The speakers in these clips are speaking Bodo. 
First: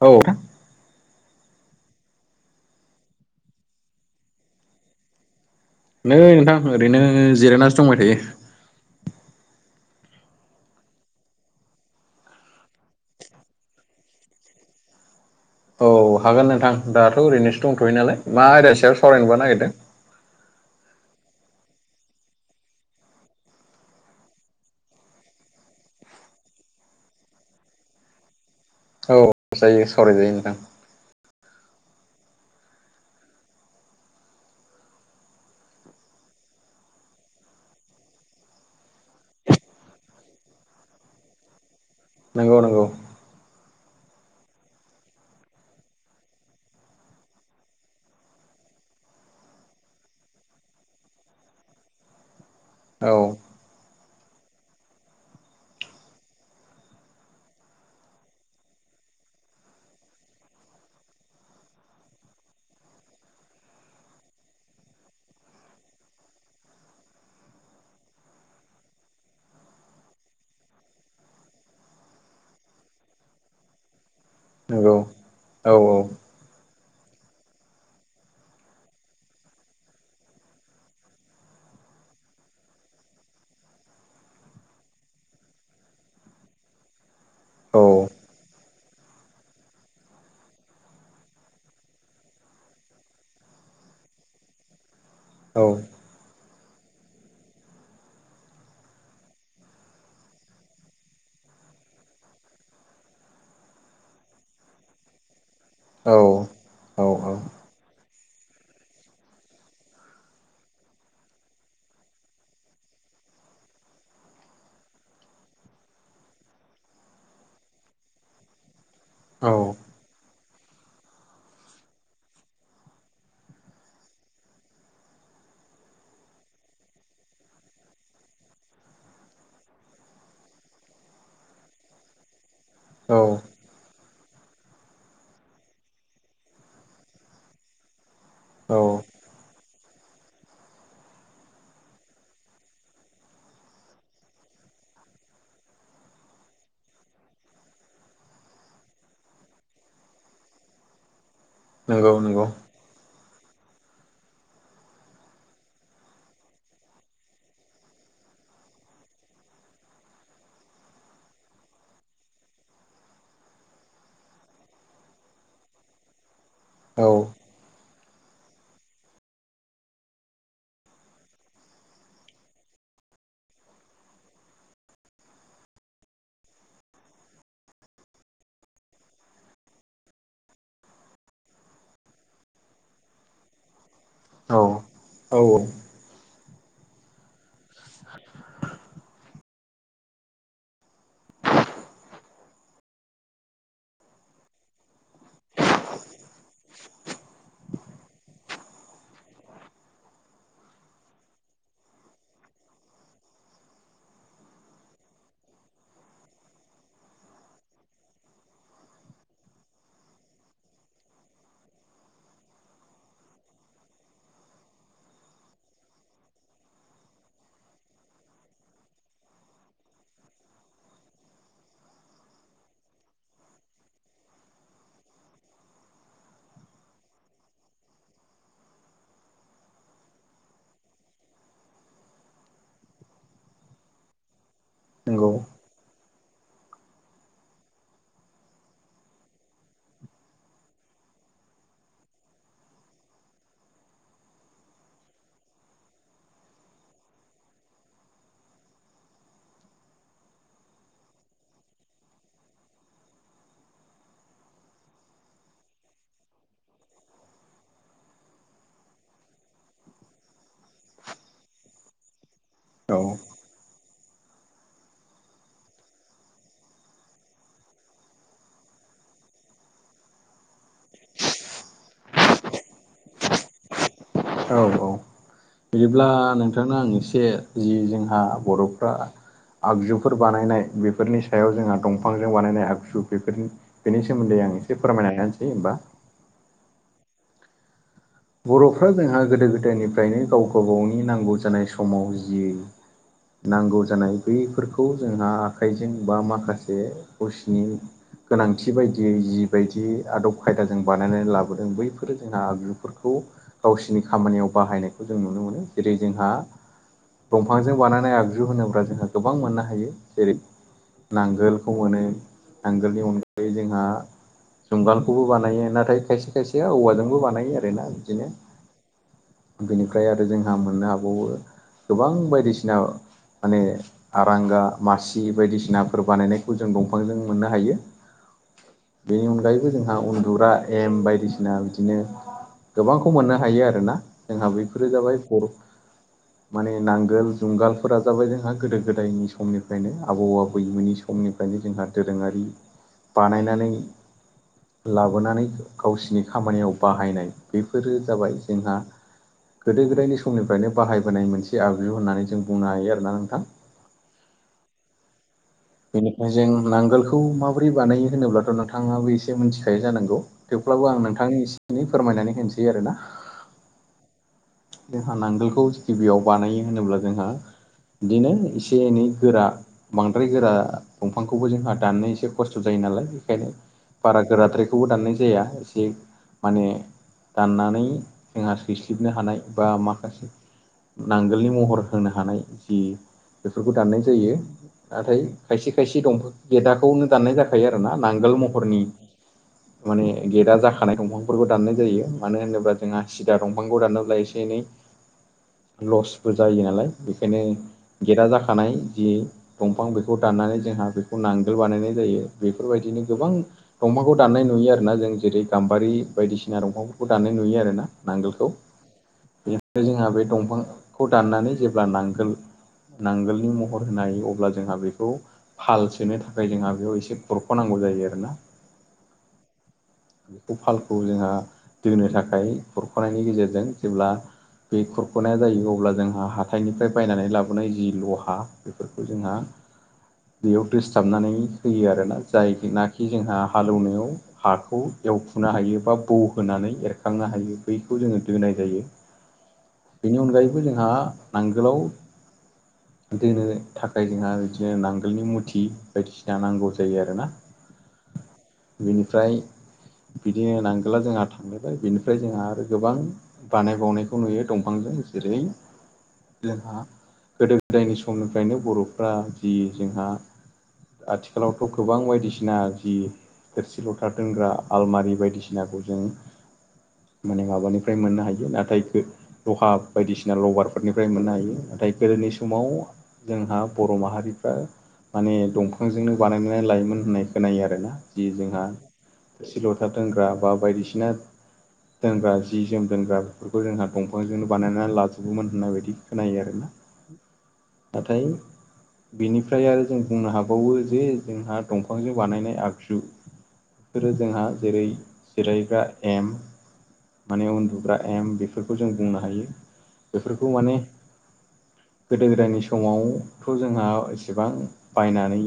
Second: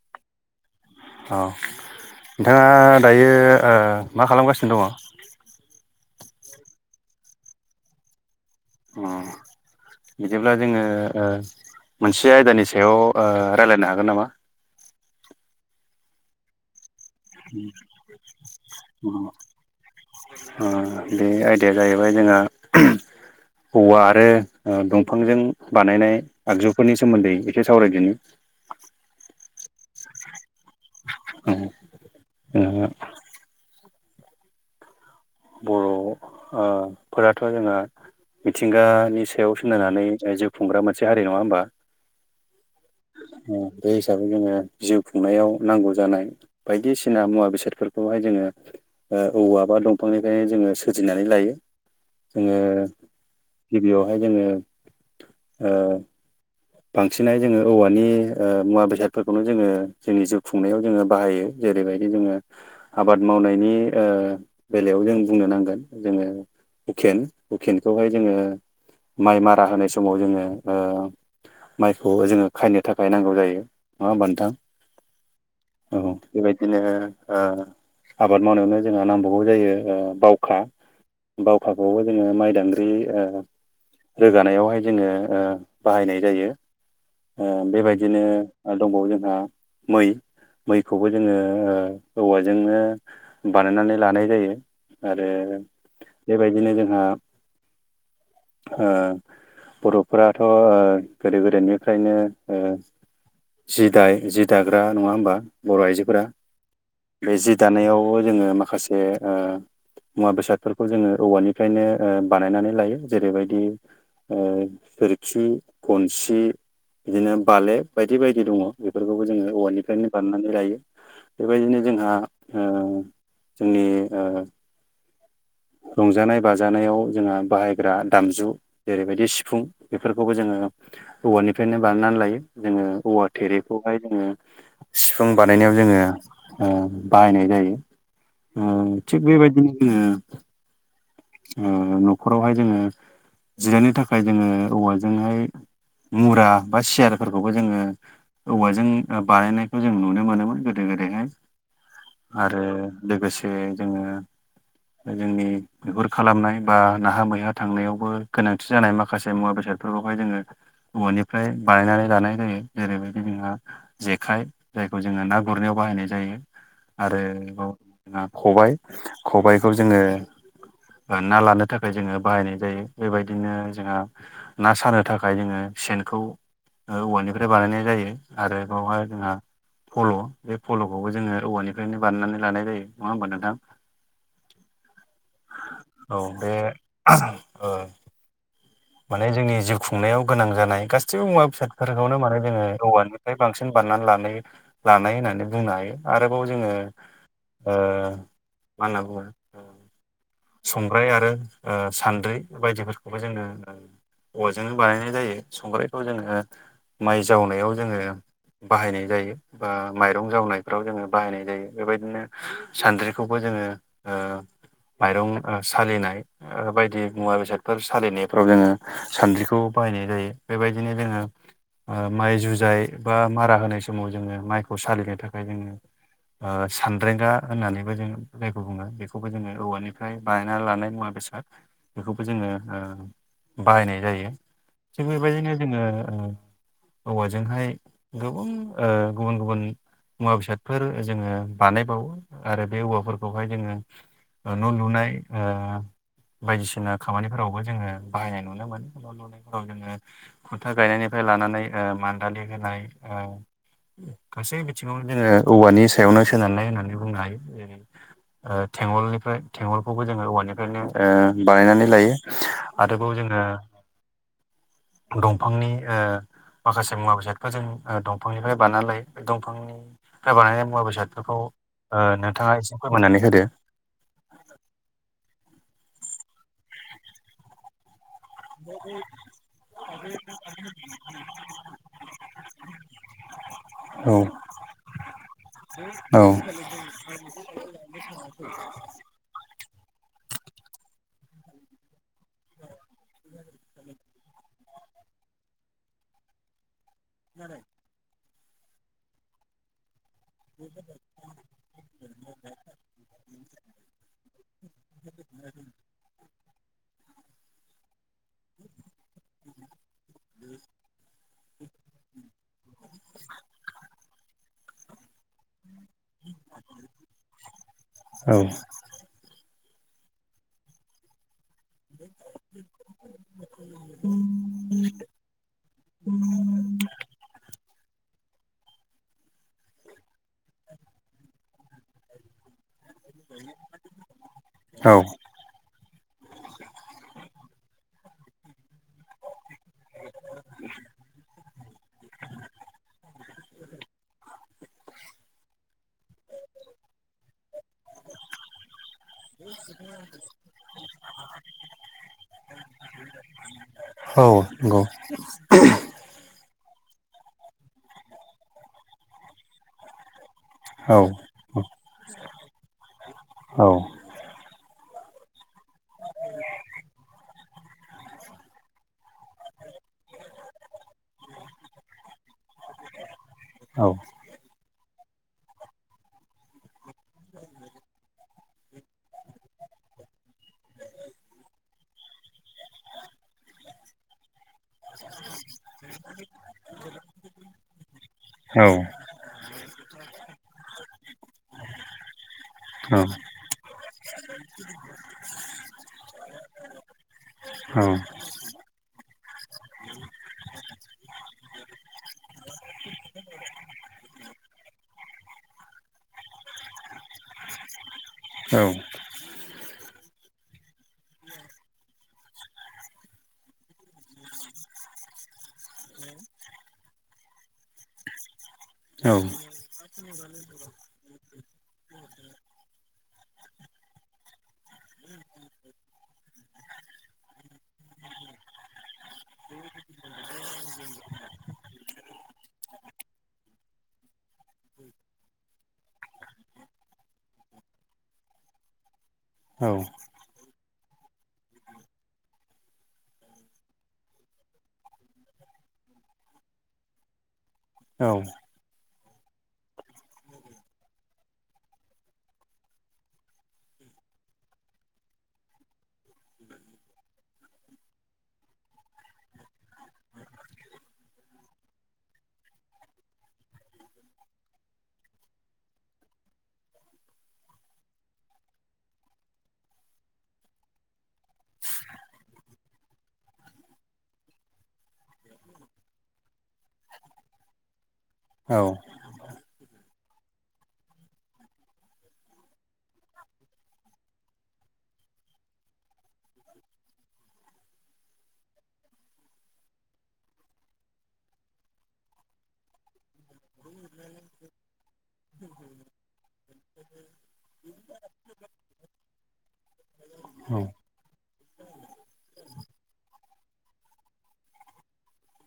औ औ नोंथाङा दायो मा खालामगासिनो दङ नै नोंथां ओरैनो जिरायनासो दंबाय थायो। ओम बिदिब्ला जोङो ओ मोनसे आयदानि सायाव ओ रायज्लायनो हागोन नामा? औ हागोन नोंथां दाथ' ओरैनोसो दंथ'यो नालाय मा आयदा सायाव सावरायनोबा नागिरदों ओम बे आयदाया जाहैबाय जोंहा औवा आरो दंफांजों बानायनाय आगजुफोरनि सोमोन्दै एसे सावरायदोनि। औ जायो सावरायजायो नोंथां। अ [unintelligible] बर' ओ फोराथ' जोङो मिथिंगानि सायाव सोनानानै जिउ खुंग्रा मोनसे हारि नङा होमबा नंगौ नंगौ बे हिसाबै जोङो जिउ खुंनायाव नांगौ जानाय बायदिसिना मुवा बेसादफोरखौहाय जोङो औवा बा दंफांनिफ्रायायनो जोङो सोरजिनानै लायो जोङो औ गिबियावहाय जोङो ओ बांसिनहाय जोङो औवानि ओ मुवा बेसादफोरखौनो जोङो जोंनि जिउ खुंनायाव जोङो बाहायो। जेरैबायदि जोङो आबाद मावनायनि ओ बेलायाव जों बुंनो नांगोन जोङो हुखेन हुखेनखौहाय जोङो माइ मारा होनाय समाव जोङो ओ माइखौ जोङो खायनो थाखाय नांगौ जायो नङा होनबा नंगौ। नोंथां औ। बेबायदिनो ओ आबाद मावनायावनो जोंहा नांबावगौ जायो ओ बावखा। बावखाखौबो जोङो माइदांग्रि ओ रोगानायावहाय जोङो ओ बाहायनाय जायो। ओ औ बेबायदिनो ओ दंबावो जोंहा मै। मैखौबो जोङो ओ औवाजोंनो बानायनानै लानाय जायो। आरो औ बेबायदिनो जोंहा ओ बर'फोराथ' ओ गोदो गोदायनिफ्रायनो ओ जि दाय जि दाग्रा नङा होमबा। बर' आइजोफोरा औ औ बे जि दानायावबो जोङो माखासे ओ मुवा बेसादफोरखौ जोङो औवानिफ्रायनो ओ बानायनानै लायो जेरैबायदि ओ गोरखि गनसि बिदिनो बालेब बायदि बायदि दङ' बेफोरखौबो जोङो औ औवानि फ्रायनो बानायनानै लायो। बेबायदिनो जोंहा ओ जोंनि ओ रंजानाय बाजानायाव जोंहा बाहायग्रा दामजु जेरैबायदि सिफुं बेफोरखौबो जोङो औवानिफ्रायनो बानायनानै लायो जोङो औ औवा थेरिब खौहाय जोङो सिफुं बानायनायाव जोङो ओ बाहायनाय जायो। ओ औ थिग बेबायदिनो जोङो ओ न'खरावहाय जोङो जिरायनो थाखाय जोङो औवाजोंहाय मुरा बा सियारफोरखौबो जोङो औवाजों ओ बानायनायखौ जों नुनो मोनोमोन गोदो गोदायहाय। नंगौ नंगौ आरो लोगोसे जोङो जोंनि मैहुर खालामनाय बा नाहा मैहा थांनायावबो गोनांथि जानाय माखासे मुवा बेसादफोरखौहाय जोङो औवानिफ्राय बानायनानै लानाय जायो जेरैबायदि जोंहा जेखाइ जायखौ जोङो ना गुरनायाव बाहायनाय जायो। औ आरोबाव जोंहा खबाय खबायखौ जोङो ओ ना लानो थाखाय जोङो बाहायनाय जायो। बेबायदिनो जोंहा ना सानो थाखाय जोंनो सेनखौ ओ औवानिफ्राय बानायनाय जायो आरो बेवहाय जोंहा फल' बे फल'खौबो जोङो औवानिफ्रायनो बानायनानै लानाय जायो नङा होमबा नोंथां। औ औ औ। औ बे ओ माने जोंनि जिउ खुंनायाव गोनां जानाय गासैबो मुवा बेसादफोरखौनो माने जोङो औवानि फ्राय बांसिन बानायनानै लानाय लानाय होननानै बुंनो हायो आरोबाव जोङो ओ मा होनना बुंङो। संग्राय आरो ओ सान्द्रि बायदिफोरखौबो जोङो औवा जोंनो बानायनाय जायो संग्रायखौ जोङो माइ जावनायाव जोंङो। बाहायनाय जायो। बा माइरं जावनायफ्राव जोङो बाहायनाय जायो बेबायदिनो सान्द्रिखौबो जोंङो - ओ माइरं सालिनाय बायदि मुवा बेसादफोर सालिनाय फोराव जोङो सानद्रिखौ बाहायनाय जायो। बेबायदिनो जोङो ओ माइ जुजाय बा मारा होनाय समाव जोङो माइखौ सालिनो थाखाय जोङो ओ सानद्रेंगा होननानैबो जोङो जायखौ बुङो बेखौबो जोङो औवानिफ्राय बानायना लानाय मुवा बेसाद बेखौबो जोङो ओ बाहायनाय जायो। थिग नंगौ बेबायदिनो जोङो ओ औवाजोंहाय गोबां ओ गुबुन गुबुन मुवा बेसादफोर जोङो बानायबावो आरो बे औवाफोरखौहाय जोङो न' लुनाय ओ बायदिसिना खामानिफोरावबो जोंङो बाहायनाय नुनो मोनो बा लुनायफोराव जोंङो खुन्था गायनायनिफ्राय लानानै मान्दालि होनाय। गासै बिथिङाव जोङो औवानि सायावनो सोनारलाय होननानै बुंनो हायो जेरै - ओ थेंगलनिफ्राय थेंगलखौबो जोंङो औवानिफ्रायनो बानायनानै लायो। औ आरोबाव जोङो दंफांनि ओ माखासे मुवा बेसादफोरजों दंफांनिफ्राय बानायना लायो, बे दंफांनि बानायनाय मुवा बेसादफोरखौ ओ नोंथाङा एसे फोरमाननानै होदो औ औ बिदिब्ला नोंथांनो आं एसे जि जोंहा बर'फ्रा आगजुफोर बानायनाय बेफोरनि सायाव जोंहा दंफांजों बानायनाय आगजु बेफोरनि बेनि औ सोमोन्दै आं एसे फोरमायनानै होनानोसै होमबा औ [unintelligible] बर'फ्रा जोंहा गोदो गोदायनिफ्रायनो गाव गावबा गावनि नांगौ जानाय समाव जि नांगौ जानाय बैफोरखौ जोंहा आखाइजों बा माखासे गावसनि गोनांथि बायदियै जिबायदि आदब खायदाजों बानाय नानै लाबोदों बैफोर जोंहा आगजुफोरखौ खौ गावसिोरनि खामानियाव बाहायनायखौ जों नुनो मोनो जेरै जोंहा दंफांजों बानायनाय आगजु होनोब्ला जोंहा गोबां मोननो हायो जेरै नांगोल खौ मोनो नांगोलनि अनगायै जोंहा जुंगालखौबो बानायो नाथाय खायसे खायसे औवाजोंबो बानायो आरोना बिदिनो बेनिफ्राय आरो जोंहा मोननो हाबावो गोबां बायदिसिना माने आरांगा मासि बायदिसिनाफोर बानायनायखौ जों दंफांजों मोननो हायो। बेनि अनगायैबो जोंहा उन्दग्रा एम बायदिसिना बिदिनो गोबांखौ मोननो हायो आरोना जोंहा बैफोरो औ जाबाय बर' माने नांगोल जुंगालफोरा जाबाय जोंहा गोदो गोदायनि समनिफ्रायनो आबौ आबैमोननि सम - समनिफ्रायनो जोंहा दोरोङारि बानायनानै लाबोनानै गावसिनि खामानियाव बाहायनाय बेफोरो जाबाय जोंहा गोदो गोदायनि समनिफ्रायनो बाहायबोनाय मोनसे आगजु होननानै जों बुंनो हायो आरोना नोंथां। औ नंगौ बेनिफ्राय जों नांगोलखौ माबोरै बानायो होनोब्लाथ' नोंथाङाबो एसे मिथिखायो जानांगौ? थेवब्लाबो औ आं नोंथांनि एसे एनै फोरमायनानै होनोसै आरो ना औ जोंहा नांगोलखौ गिबियाव बानायो होनोब्ला जोंहा बिदिनो एसे एनै गोरा बांद्राय गोरा दंफांखौबो जोंहा दाननो एसे खस्थ' जायो नालाय बेखायनो औ बारा गोराद्रायखौबो दाननाय जाया एसे माने दाननानै जोंहा सैसलिबनो हानाय बा माखासे नांगोलनि महर होनो हानाय जि बेफोरखौ दाननाय जायो। नाथाय खायसे खायसे दंफां गेदाखौनो दाननाय जाखायो आरो ना नांगोल औ महरनि माने गेटआ जाखानाय दंफांफोरखौ दाननाय जायो मानो होनोब्ला जोंहा जा दंफांखौ दानोब्ला एसे एनै [unintelligible] लसबो जायो नालाय बेखायनो गेटआ जाखानाय जि दंफां बेखौ दाननानै जोंहा बेखौ नांगोल बानायनाय जायो बेफोरबायदिनो गोबां दंफांखौ दाननाय नुयो आरोना जों जेरै गाम्बारि बायदिसिना दंफांफोरखौ दाननाय नुयो आरोना नांगोलखौ औ बेनि जोंहा बे दंफांखौ दाननानै जेब्ला नांगोल नांगोलनि महर होनो हायो अब्ला जोंहा बेखौ फाल सोनो थाखाय जोंहा बेयाव एसे बररख'नांगौ जायो आरो ना। औ उफालखौ जोंहा दोनो थाखाय हुरख'नायनि गेजेरजों जेब्ला बे खुरख'नाया जायो अब्ला जोंहा हााइनिफ्राय बायनानै लाबोनाय जि लहा बेफोरखौ जोंहा बेयाव दोसथाबनानै होयो आरोना जाय नाखि जोंहा हालौनायाव हाखौ एवखुनो हायो बा बौ होनानै एरखांनो हायो बैखौ जोङो दोनाय बेनि अनगायैबो जोंहा नांगोलाव दोनो थाखाय जोंहा बिदिनो नांगोलनि मुथि बायदिसिना नांगौ जायो आरो ना। औ बिनिफ्राय बिदिनो नांगोलला जोंहा थांलायबाय बिनिफ्राय जोंहा आरो गोबां बानाय बावनायखौ नुयो दंफांजों जेरै जोंहा गोदो गोदायनि समनिफ्रायनो बरफ्रा जि जोंहा आथिखालावथ' गोबां बायदिसिना जि थोरसि लथा दोंग्रा आलमारि बायदिसिनाखौ जों माने माबानिफ्राय मोननो हायो। हायो नाथाय लहा बायदिसिना लभारफोरनिफ्राय मोननो हायो नाथाय गोदोनि समाव जोंहा बर' माहारिफ्रा माने दंफांजोंनो बानायनानै लायोमोन होननाय खोनायो आरो ना। जि जोंहा सि लथा दोनग्रा बा बायदिसिना दोनग्रा जि-जोम लोंग्रा बेफोरखौ जोंहा दंफांजोंनो बानायनानै लाजोबोमोन होननाय बायदि खोनायो आरोना नाथाय बेनिफ्राय आरो जों बुंनो हाबावो जे जोंहा दंफांजों बानायनाय आगजु बेफोरो जोंहा जेरै जिरायग्रा एम माने उन्दु बे एम बेफोरखौ जों बुंनो हायो बेफोरखौ माने गोदो गोदायनि समावथ' जोंहा एसेबां बायनानै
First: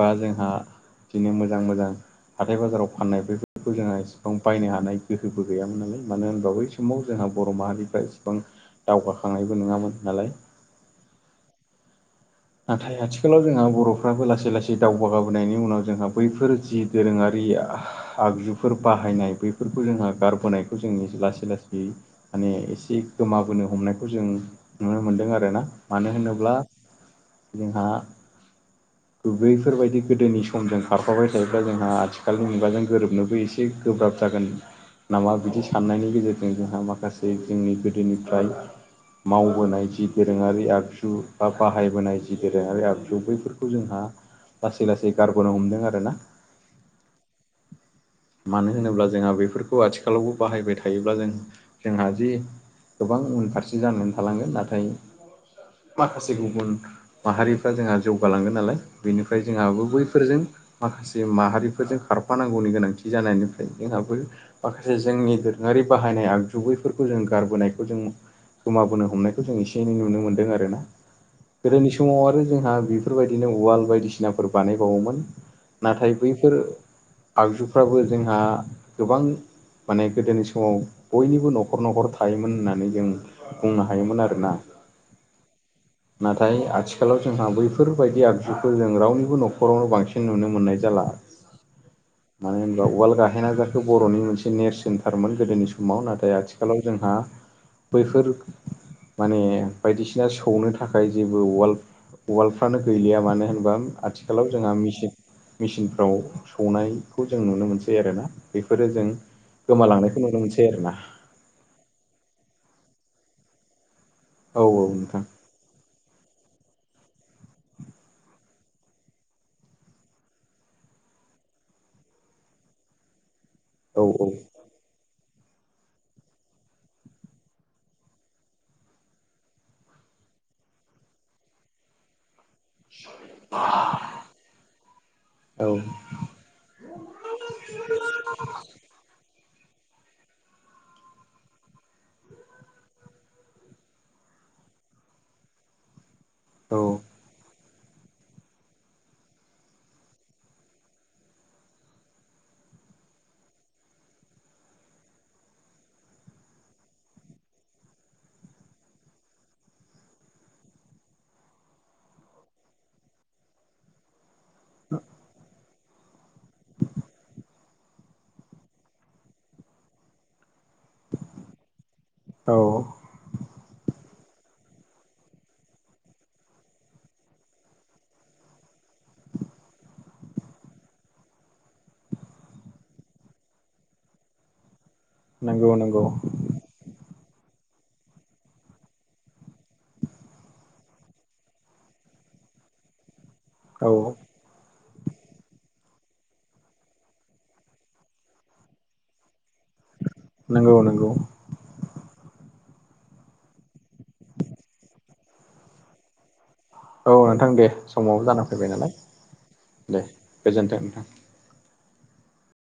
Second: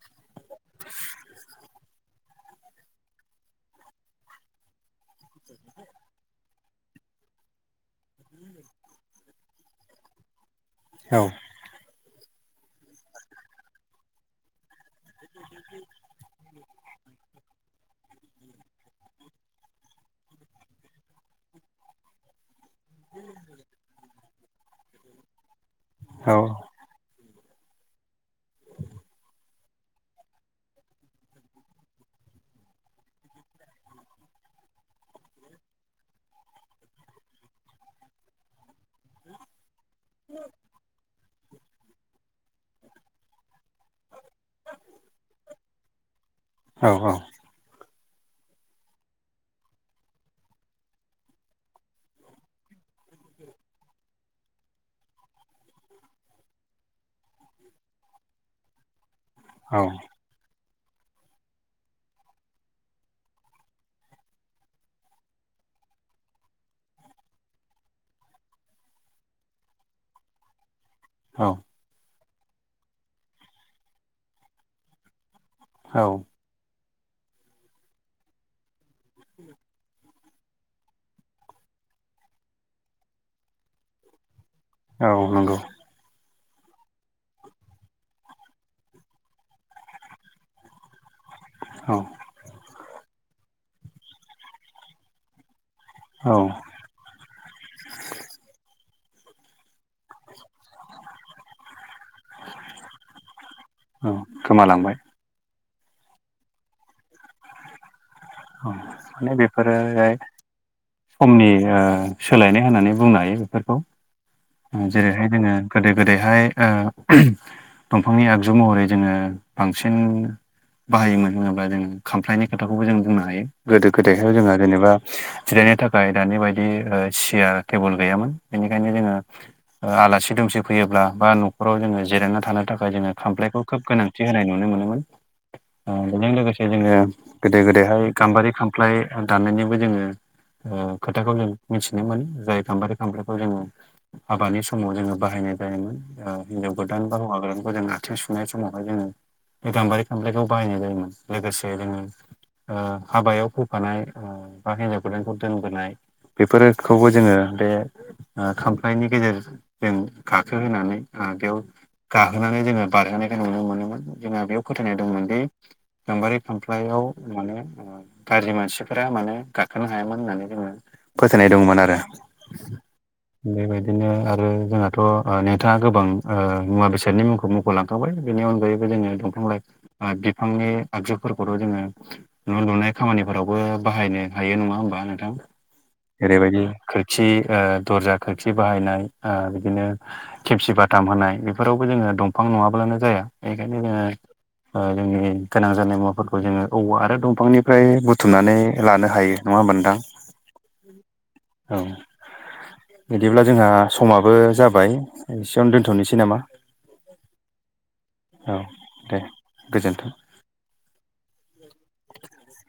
बा जोंहा बिदिनो मोजां मोजां हाथाय बाजाराव फाननाय बेफोरखौ जोंहा एसेबां बायनो हानाय गोहोबो गैयामोन नालाय मानो होनो बै समाव जोंहा बर' माहारिफ्रा एसेबां दावगाखांनायबो नङामोन नालाय औ नाथाय आथिखालाव जोंहा बर'फ्राबो लासै लासै जि दावबायाबोनायनि उनाव जोंहा बैफोर जि दोरोङारिया आगजुफोर बाहायनाय बैफोरखौ जोंहा गारबोनायखौ जोंनि लासै लासै माने एसे गोमाबोनो हमनायखौ जों नुनो मोन्दों आरो ना मानो औ होनोब्ला जोंहा बैफोरबायदि गोदोनि समजों खारफाबाय थायोब्ला जोंहा आथिखालनि मुगाजों गोरोबनोबो एसे गोब्राब जागोन। नामा बिदि साननायनि गेजेरजों जोंहा माखासे जोंनि गोदोनिफ्राय मावबोनाय जि दोरोङारि आगजु बा बाहायबोनाय जि दोरोङारि आगजु बैफोरखौ जोंहा लासै लासै गारबोनो हमदों आरो ना। मानो होनोब्ला जोंहा बेफोरखौ आथिखालावबो बाहायबाय थायोब्ला जों जोंहा जि गोबां उनफारसे जानानै थालांगोन नाथाय माखासे गुबुन माहारिफ्रा जोंहा जौगालांगोन नालाय बेनिफ्राय जोंहाबो बैफोरजों माखासे माहारिफोरजों खारफानांगौनि गोनांथि जानायनिफ्राय जोंहाबो माखासे जोंनि दोरोङारि बाहायनाय आगजुुबैफोरखौ जों गारबोनायखौ जों गोमाबोनो हमनायखौ जों एसे एनै नुनो मोन्दों आरो ना। अ गोदोनि समाव आरो जोंहा बेफोरबायदिनो उाल बायदिसिनाफोर बानायबावोमोन नाथाय औ बैफोर बेफोर आगजुफ्राबो जोंहा गोबां माने गोदोनि समाव बयनिबो न'खर न'खर थायोमोन होननानै जों बुंनो हायोमोन आरोना। औ नंगौ नाथाय आथि आथिखालाव जोंहा बैफोरबायदि आगजुखौ जों रावनिबो न'खरावनो बांसिन नुनो मोननाय जाला औ मानो होनबा वाल्ड गाहेना जाखो बर'नि मोनसे नेट सेन्थारमोन गोदोनि समाव औ नाथाय आथिखाल आथिखालाव जोंहा बैफोर माने बायदिसिना सौनो थाखाय जेबो वाल्ड वाल्डफ्रानो गैलिया मानो होनबा आथिखालाव जोंहा गोमालांबाय मेसिन मेचनफ्राव सौनायखौ जों नुनो मोनसै आरो ना औ बेफोरो जों माने बेफोरो गोमालांनायखौ नुनो मोनसै आरो ना समनि ओ सोलायनाय होननानै बुंनो हायो बेफोरखौ। औ औ नोंथां जेरैहाय जोङो गोदो गोदायहाय दंफांनि आगजु महरै जोङो बांसिन बाहायोमोन होनोब्ला जोङो खामफ्लायनि खोथाखौबो जों बुंनो हायो गोदो औ गोदायहायाव जोङो जेनेबा जिरायनो थाखाय दानि बायदि सियार टेबोल गैयामोन बेनिखायनो जोङो ओ आलासि दुमसि फैयोब्ला बा न'खराव जोङो जिरायना थानो थाखाय थाखाय जोङो खामफ्लायखौ खोब गोनांथि होनाय नुनो मोनोमोन औ बेजों लोगोसे जोङो गोदो गोदायहाय गाम्बारि खामफ्लाय दाननायनिबो जोङो ओ खोथाखौ जों मिथिनो मोनो जाय गाम्बारि खाम्फलाइखौ जोङो हाबानि समाव जोङो बाहायनाय जायोमोन ओ हिनजाव औ गोदान ब आगोरानखौ जों आथिं सुनाय समावाय जोङो बे गाम्बारि फिफांखौ बाहायनाय जायोमोन लोगोसे जोङो ओ हाबायाव फैफानाय बा हिन्जाव गोदानखौ दोनबोनाय बेफोरखौबो जोङो बे खामफ्लायनि गेजेरजों जों गाखो होनानै आ बेयाव गाखोनानै जोङो बारहोनायखौ नुनो मोनोमोन जोंहा बेयाव फोथायनाय दंमोनदि गामबारि फामफ्लायाव गाज्रि मानसिफोरा माने गाखोनो हायामोन होननानै जोङो फोथायनाय दंमोन आरो औ बेबायदिनो आरो जोंहाथ' नोंथाङा गोबां ओ मुवा बेसादनि मुंखौ मुं गलाब खाबाय बेनि अनगायैबो जोङो दंफां लाइफां बिफांनि आगजुफोरखौथ' जोङो न' लुनाय खामानिफोरावबो बाहायनो हायो नङा होमबा नोंथां नंगौ नंगौ ओरैबायदि खोरखि ओ दर्जा खोरखि बाहायनाय ओ बिदिनो खेबसि बाथाम होनाय बेफोरावबो जोङो दंफां नङाब्लानो जाया बेखायनो औ जोङो जोंनि गोनां जानाय मुवाफोरखौ जोङो औव आरो दंफांनिफ्राय बुथुमनानै लानो हायो नङा होमबा नोंथां नंगौ नंगौ औ बिदिब्ला जोंहा समाबो जाबाय एसेयावनो दोनथ'नोसै नामा औ नोंथां दे समावबो जानानै औ फैबाय नालाय दे दे गोजोन्थों गोजोनथों नोंथां [inaudible]